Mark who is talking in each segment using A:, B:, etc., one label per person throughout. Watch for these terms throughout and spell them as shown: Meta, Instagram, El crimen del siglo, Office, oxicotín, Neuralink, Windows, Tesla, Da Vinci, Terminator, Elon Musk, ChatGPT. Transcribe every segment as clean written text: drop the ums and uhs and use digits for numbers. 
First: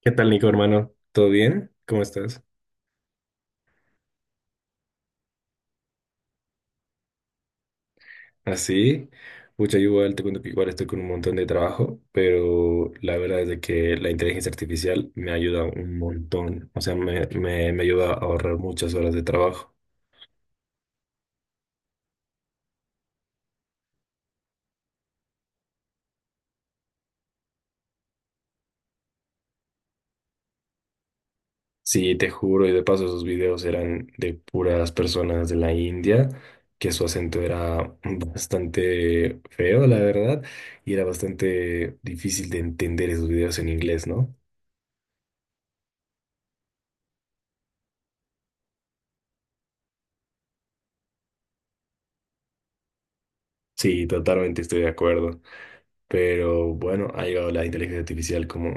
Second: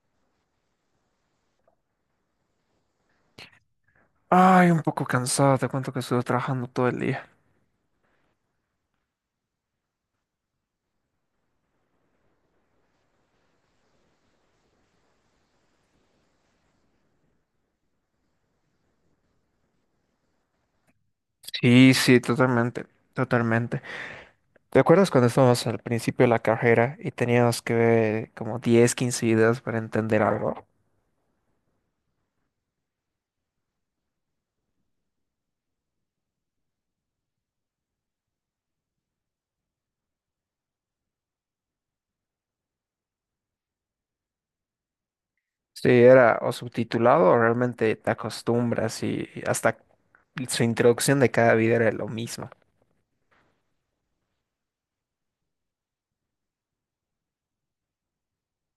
A: ¿Qué tal, Nico, hermano? ¿Todo bien? ¿Cómo estás?
B: Ay, un poco cansado, te cuento que estuve trabajando todo el día.
A: Así, mucha igual, te cuento que igual estoy con un montón de trabajo, pero la verdad es de que la inteligencia artificial me ayuda un montón, o sea, me ayuda a ahorrar muchas horas de trabajo.
B: Sí, sí, totalmente, totalmente. ¿Te acuerdas cuando estábamos al principio de la carrera y teníamos que ver como 10, 15 videos para entender algo?
A: Sí, te juro, y de paso esos videos eran de puras personas de la India, que su acento era bastante feo, la verdad, y era bastante difícil de entender esos videos en inglés, ¿no?
B: Sí, era o subtitulado o realmente te acostumbras y hasta su introducción de cada video era lo mismo.
A: Sí, totalmente estoy de acuerdo. Pero bueno, ha llegado la inteligencia artificial como,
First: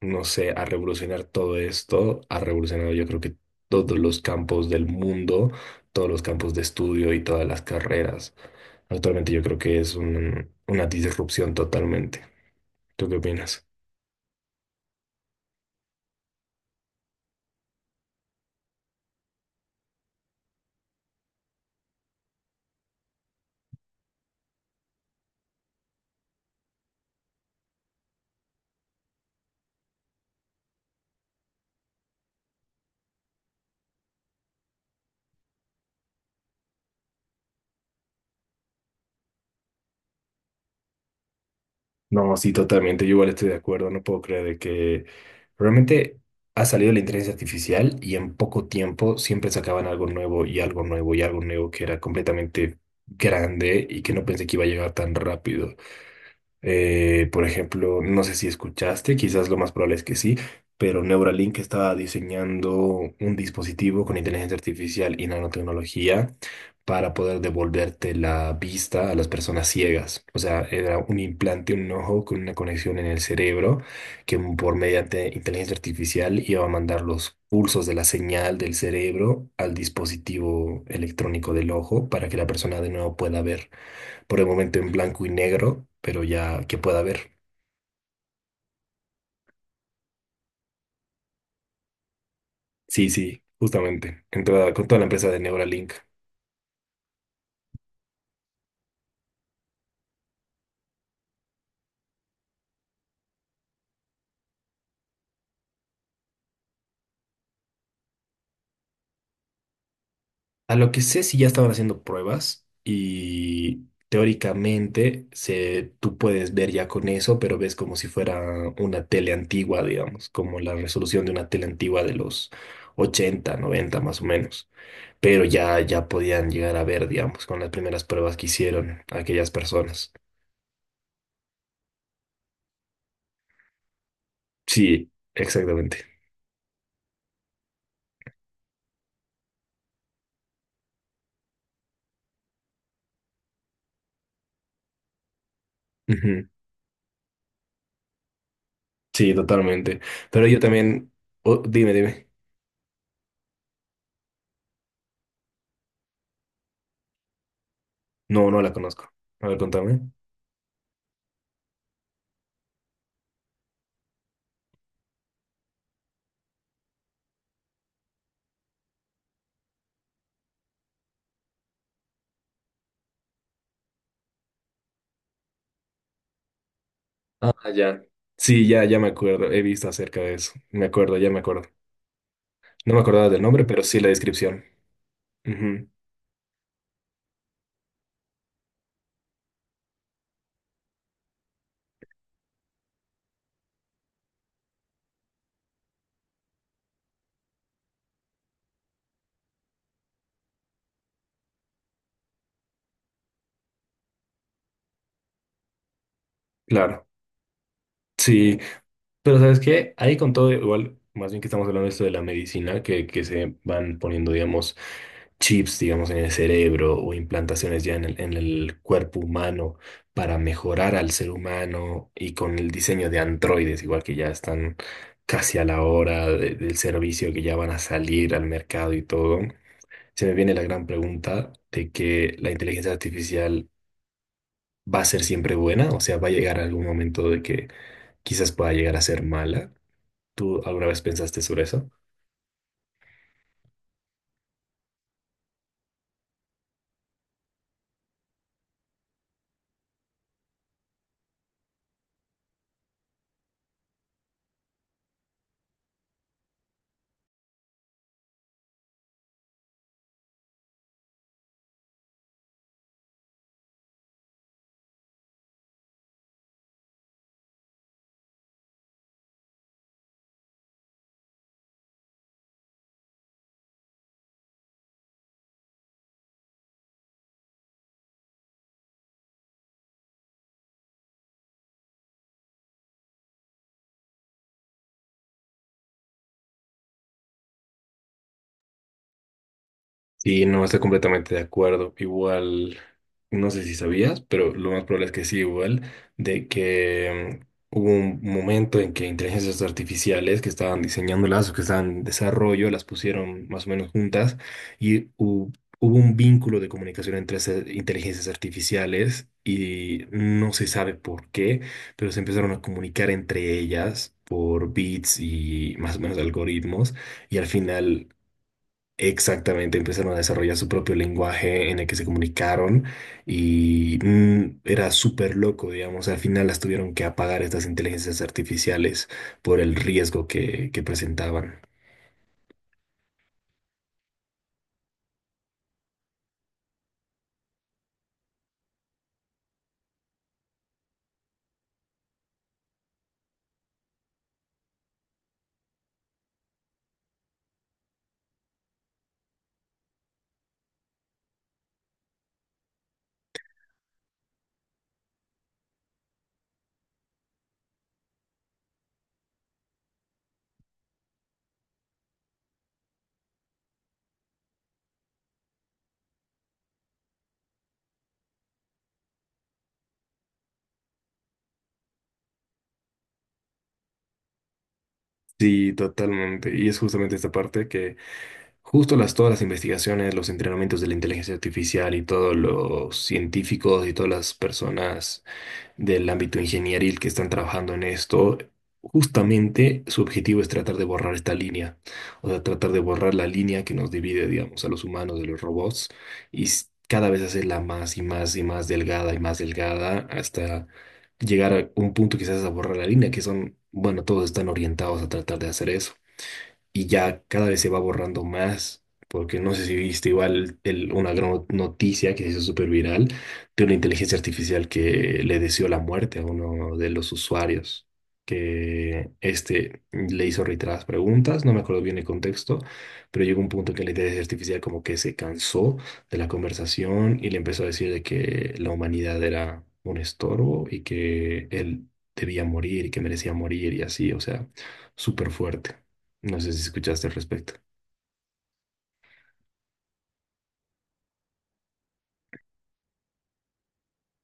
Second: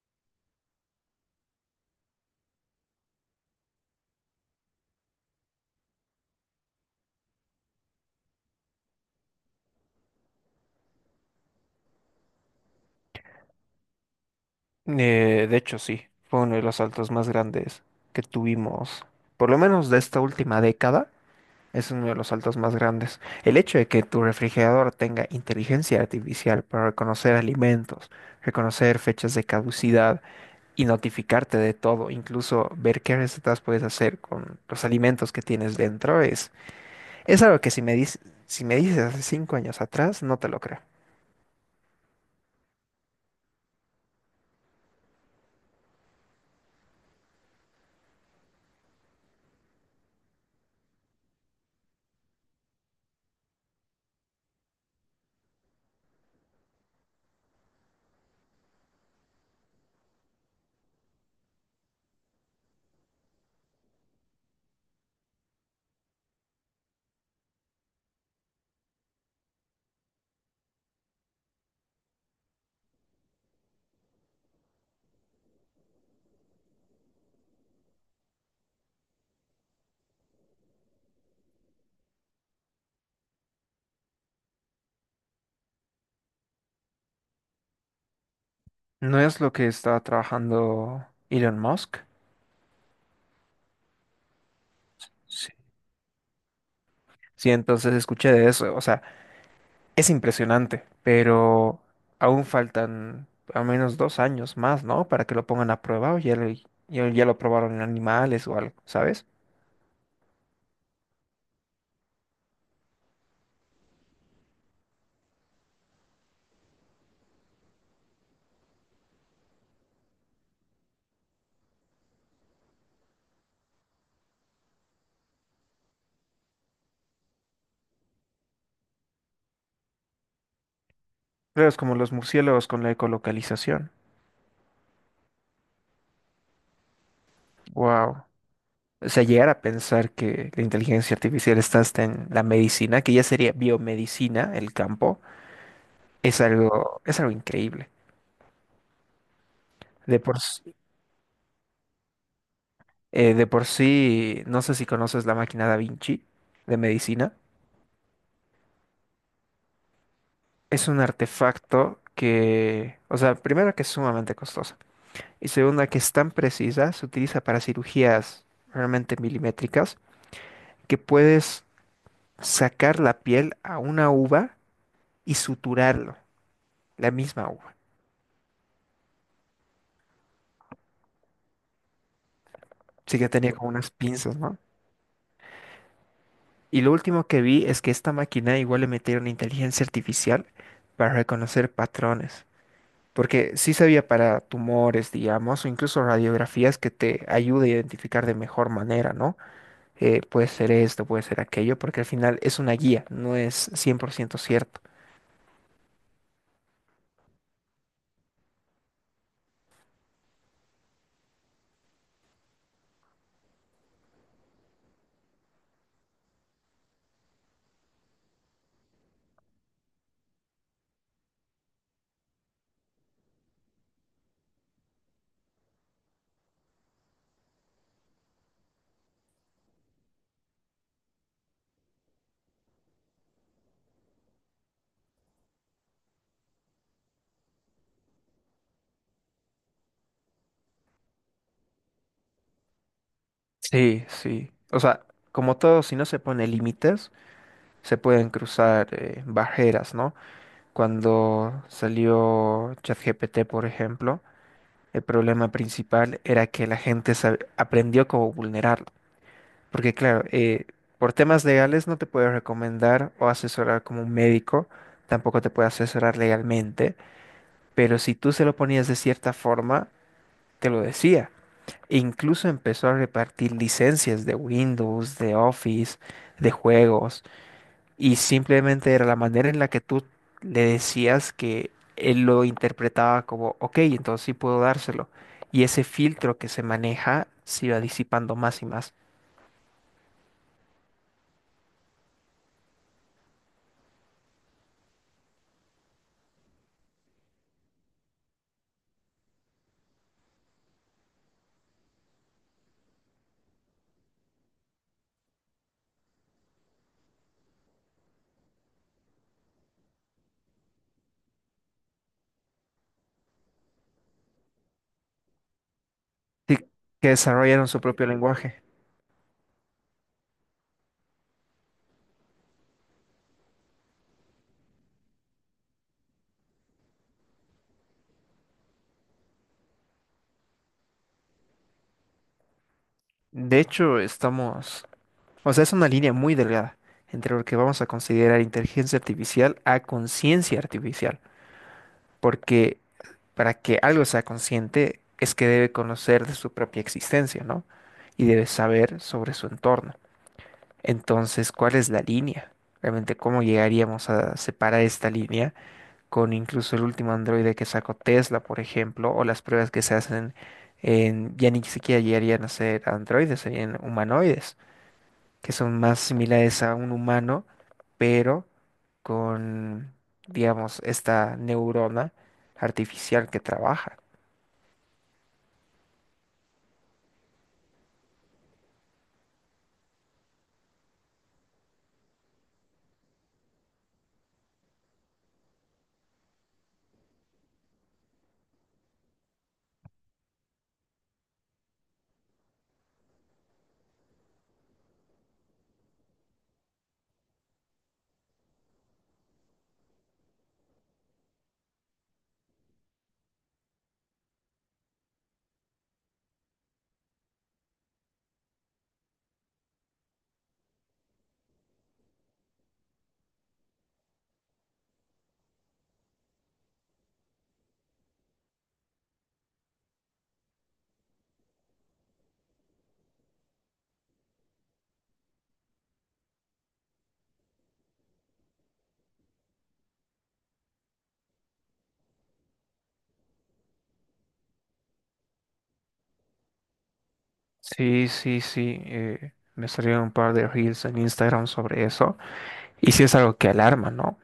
A: no sé, a revolucionar todo esto, ha revolucionado yo creo que todos los campos del mundo, todos los campos de estudio y todas las carreras. Actualmente yo creo que es una disrupción totalmente. ¿Tú qué opinas?
B: De hecho, sí, fue uno de los saltos más grandes que tuvimos, por lo menos de esta última década, es uno de los saltos más grandes. El hecho de que tu refrigerador tenga inteligencia artificial para reconocer alimentos, reconocer fechas de caducidad y notificarte de todo, incluso ver qué recetas puedes hacer con los alimentos que tienes dentro, es algo que si me dices hace 5 años atrás, no te lo creo.
A: No, sí, totalmente. Yo igual estoy de acuerdo. No puedo creer de que realmente ha salido la inteligencia artificial y en poco tiempo siempre sacaban algo nuevo y algo nuevo y algo nuevo que era completamente grande y que no pensé que iba a llegar tan rápido. Por ejemplo, no sé si escuchaste, quizás lo más probable es que sí, pero Neuralink estaba diseñando un dispositivo con inteligencia artificial y nanotecnología para poder devolverte la vista a las personas ciegas. O sea, era un implante, un ojo con una conexión en el cerebro que por mediante inteligencia artificial iba a mandar los pulsos de la señal del cerebro al dispositivo electrónico del ojo para que la persona de nuevo pueda ver, por el momento en blanco y negro, pero ya que pueda ver.
B: ¿No es lo que está trabajando Elon Musk?
A: Sí, sí, justamente, entrada con toda la empresa de Neuralink.
B: Sí, entonces escuché de eso, o sea, es impresionante, pero aún faltan al menos 2 años más, ¿no? Para que lo pongan a prueba o ya lo probaron en animales o algo, ¿sabes?
A: A lo que sé, si ya estaban haciendo pruebas y teóricamente se, tú puedes ver ya con eso, pero ves como si fuera una tele antigua, digamos, como la resolución de una tele antigua de los 80, 90 más o menos. Pero ya, ya podían llegar a ver, digamos, con las primeras pruebas que hicieron aquellas personas.
B: Claro, es como los murciélagos con la ecolocalización.
A: Sí, exactamente.
B: Wow. O sea, llegar a pensar que la inteligencia artificial está hasta en la medicina, que ya sería biomedicina, el campo,
A: Ujú.
B: es algo increíble.
A: Sí, totalmente.
B: De por,
A: Pero yo
B: s-
A: también... Oh, dime, dime.
B: de por sí, no sé si conoces la máquina Da Vinci de medicina.
A: No, no la conozco. A ver, contame.
B: Es un artefacto que, o sea, primero que es sumamente costoso y segunda que es tan precisa, se utiliza para cirugías realmente milimétricas, que puedes sacar la piel a una uva y suturarlo, la misma
A: Ah,
B: uva.
A: ya. Sí, ya, ya me acuerdo. He visto acerca de eso. Me acuerdo, ya me acuerdo. No me
B: Sí
A: acordaba
B: que
A: del
B: tenía
A: nombre,
B: como
A: pero
B: unas
A: sí la
B: pinzas, ¿no?
A: descripción. Ujú.
B: Y lo último que vi es que esta máquina igual le metieron inteligencia artificial para reconocer patrones. Porque sí sabía para tumores, digamos, o incluso radiografías que te ayude a identificar de mejor manera, ¿no? Puede ser esto, puede ser aquello, porque al final es una guía, no es 100% cierto.
A: Claro. Sí. Pero ¿sabes qué? Ahí con todo, igual, más bien que estamos hablando de esto de la medicina, que se van poniendo, digamos, chips, digamos, en el cerebro o implantaciones ya en el cuerpo humano para mejorar al ser humano y con el diseño de androides, igual que ya están casi a la hora del servicio que ya van a salir al mercado y todo. Se me viene la gran pregunta de que la inteligencia artificial va a ser siempre buena, o sea, va a llegar algún momento de que quizás pueda llegar a ser mala. ¿Tú alguna vez pensaste sobre eso?
B: Sí, sí. O sea, como todo, si no se pone límites, se pueden cruzar barreras, ¿no? Cuando salió ChatGPT, por ejemplo, el problema principal era que aprendió cómo vulnerarlo. Porque claro, por temas legales no te puede recomendar o asesorar como un médico, tampoco te puede asesorar legalmente, pero si tú se lo ponías de cierta forma, te lo decía. E incluso empezó a repartir licencias de Windows, de Office, de juegos. Y simplemente era la manera en la que tú le decías que él lo interpretaba como, ok, entonces sí puedo dárselo. Y ese filtro que se maneja se iba disipando más y más.
A: Sí, no, estoy completamente de acuerdo. Igual, no sé si sabías, pero lo más probable es que sí, igual, de que hubo un momento en que inteligencias artificiales que estaban diseñándolas o que estaban en desarrollo, las pusieron más o menos juntas y hubo un vínculo de comunicación entre esas inteligencias artificiales y no se sabe por qué, pero se empezaron a comunicar entre ellas por bits y más o menos
B: Sí,
A: algoritmos
B: que
A: y al
B: desarrollaron su propio
A: final
B: lenguaje.
A: exactamente, empezaron a desarrollar su propio lenguaje en el que se comunicaron y era súper loco, digamos, al final las tuvieron que apagar estas inteligencias artificiales por el riesgo que presentaban.
B: De hecho, estamos, o sea, es una línea muy delgada entre lo que vamos a considerar inteligencia artificial a conciencia artificial. Porque para que algo sea consciente es que debe conocer de su propia existencia, ¿no? Y debe saber sobre su entorno. Entonces, ¿cuál es la línea? Realmente, ¿cómo llegaríamos a separar esta línea con incluso el último androide que sacó Tesla, por ejemplo, o las pruebas que se hacen en, ya ni siquiera llegarían a ser androides, serían humanoides, que son más similares a un humano, pero con, digamos, esta neurona artificial que trabaja.
A: Sí, totalmente. Y es justamente esta parte que justo las todas las investigaciones, los entrenamientos de la inteligencia artificial y todos los científicos y todas las personas del ámbito ingenieril que están trabajando en esto, justamente su objetivo es tratar de borrar esta línea, o sea, tratar de borrar la línea que nos divide, digamos, a los humanos de los robots y cada vez hacerla más y más y más delgada hasta llegar a un punto quizás a borrar la línea, que son, bueno, todos están orientados a tratar de hacer eso y ya cada vez se va borrando más, porque no sé si viste igual una gran noticia que se hizo súper viral de una inteligencia artificial que le deseó la muerte a uno de los usuarios, que este le hizo reiteradas preguntas, no me acuerdo bien el contexto, pero llegó un punto en que la inteligencia artificial como que se cansó de la conversación y le empezó a decir de que la humanidad era un estorbo y que él debía morir y que merecía morir y así, o sea, súper fuerte. No sé si escuchaste al respecto.
B: Sí, sí, sí. Me salieron un par de reels en Instagram sobre eso. Y sí es algo que alarma, ¿no?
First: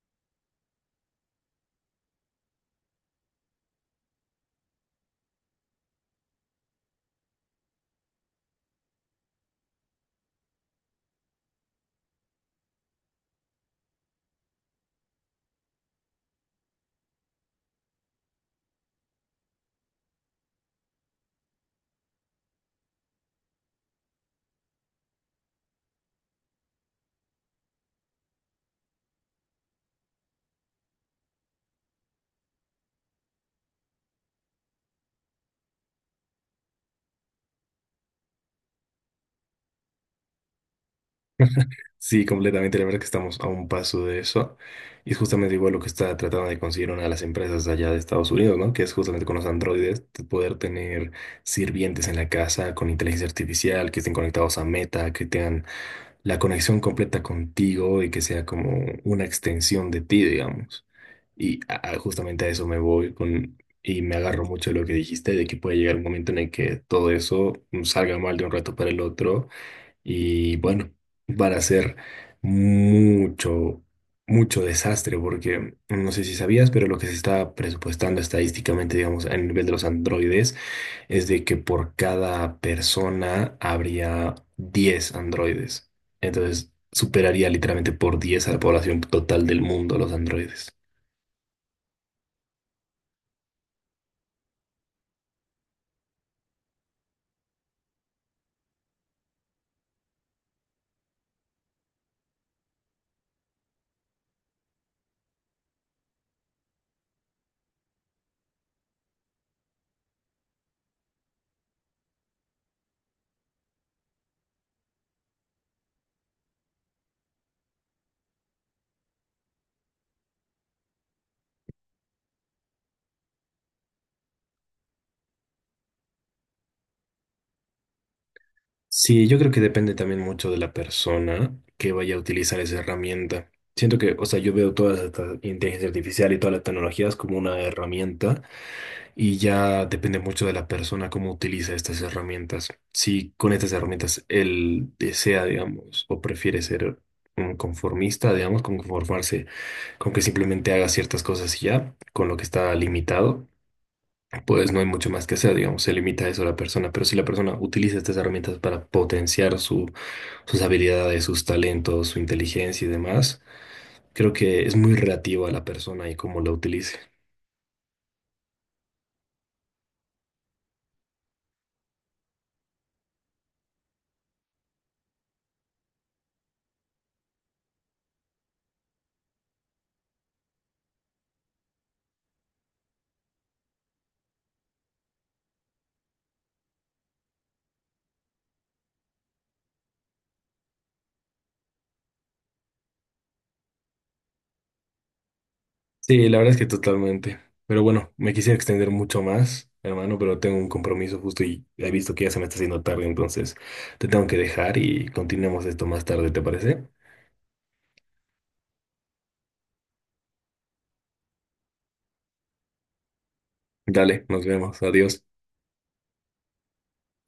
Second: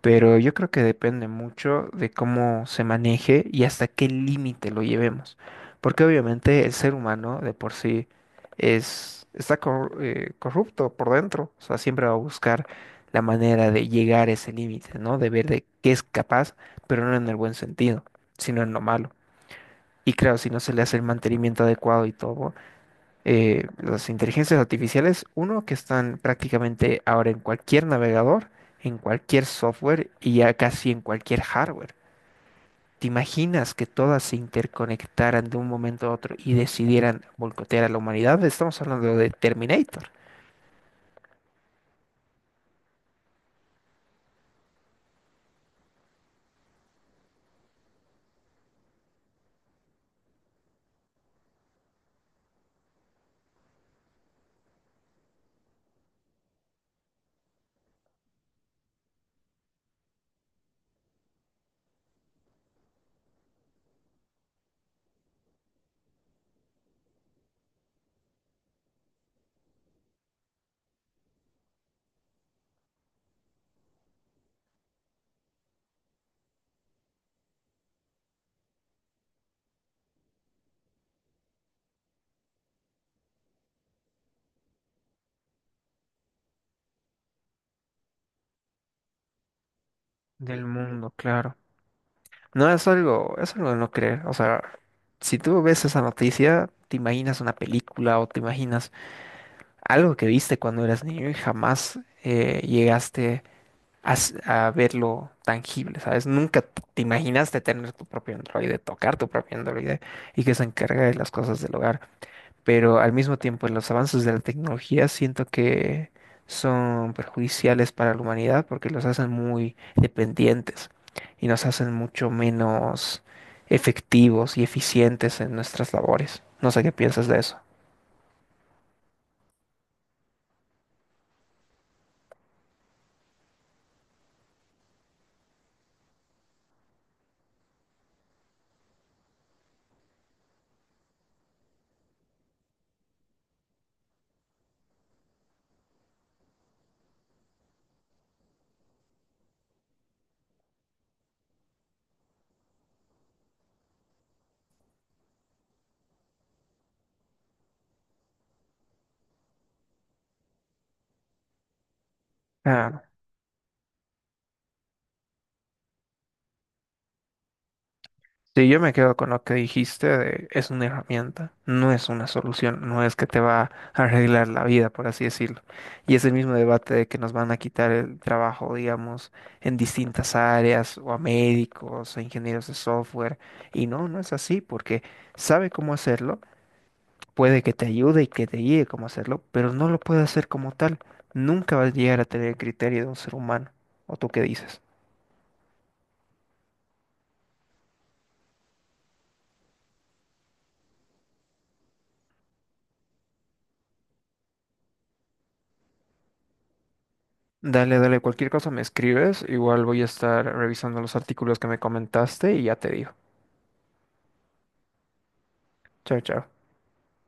B: Pero yo creo que depende mucho de cómo se maneje y hasta qué límite lo llevemos. Porque obviamente el ser humano de por sí corrupto por dentro. O sea, siempre va a buscar la manera de llegar a ese límite, ¿no? De ver de qué es capaz, pero no en el buen sentido, sino en lo malo. Y claro, si no se le hace el mantenimiento adecuado y todo las inteligencias artificiales, uno, que están prácticamente ahora en cualquier navegador, en cualquier software y ya casi en cualquier hardware. ¿Te imaginas que todas se interconectaran de un momento a otro y decidieran boicotear a la humanidad? Estamos hablando de Terminator,
A: Sí, completamente. La verdad que estamos a un paso de eso. Y es justamente igual lo que está tratando de conseguir una de las empresas allá de Estados Unidos, ¿no? Que es justamente con los androides, de poder tener sirvientes en la casa con inteligencia artificial, que estén conectados a Meta, que tengan la conexión completa contigo y que sea como una extensión de ti, digamos. Y justamente a eso me voy con, y me agarro mucho de lo que dijiste, de que puede llegar un momento en el que todo eso salga mal de un rato para el otro. Y bueno, van a ser mucho, mucho desastre, porque no sé si sabías, pero lo que se está presupuestando estadísticamente, digamos, a nivel de los androides, es de que por cada persona habría 10 androides. Entonces, superaría literalmente por 10 a la población total del mundo los
B: del
A: androides.
B: mundo, claro. No es algo, Es algo de no creer. O sea, si tú ves esa noticia, te imaginas una película o te imaginas algo que viste cuando eras niño y jamás llegaste a verlo tangible, ¿sabes? Nunca te imaginaste tener tu propio androide, tocar tu propio androide y que se encargue de las cosas del hogar. Pero al mismo tiempo, los avances de la tecnología siento que son perjudiciales para la humanidad porque los hacen muy dependientes y nos hacen mucho menos efectivos y eficientes en nuestras labores. No sé qué piensas de eso.
A: Sí, yo creo que depende también mucho de la persona que vaya a utilizar esa herramienta. Siento que, o sea, yo veo toda esta inteligencia artificial y todas las tecnologías como una herramienta y ya depende mucho de la persona cómo utiliza estas herramientas. Si con estas herramientas él desea, digamos, o prefiere ser un conformista, digamos, como conformarse con que simplemente haga ciertas cosas y ya, con lo que está limitado pues no hay mucho más que hacer, digamos, se limita a eso la persona, pero si la persona utiliza estas herramientas para potenciar su, sus habilidades, sus talentos, su inteligencia y
B: Ah.
A: demás, creo que es muy relativo a la persona y cómo la utilice.
B: Sí, yo me quedo con lo que dijiste de es una herramienta, no es una solución, no es que te va a arreglar la vida, por así decirlo. Y es el mismo debate de que nos van a quitar el trabajo, digamos, en distintas áreas, o a médicos, a ingenieros de software. Y no, no es así, porque sabe cómo hacerlo, puede que te ayude y que te guíe cómo hacerlo, pero no lo puede hacer como tal. Nunca vas a llegar a tener el criterio de un ser humano. ¿O tú qué dices?
A: Sí, la verdad es que totalmente. Pero bueno, me quisiera extender mucho más, hermano, pero tengo un compromiso justo y he visto que ya se me está haciendo tarde, entonces te tengo que dejar y continuemos esto más tarde, ¿te parece?
B: Dale, dale, cualquier cosa me escribes, igual voy a estar revisando los artículos que me comentaste y ya te digo.
A: Dale, nos vemos, adiós.
B: Chao, chao.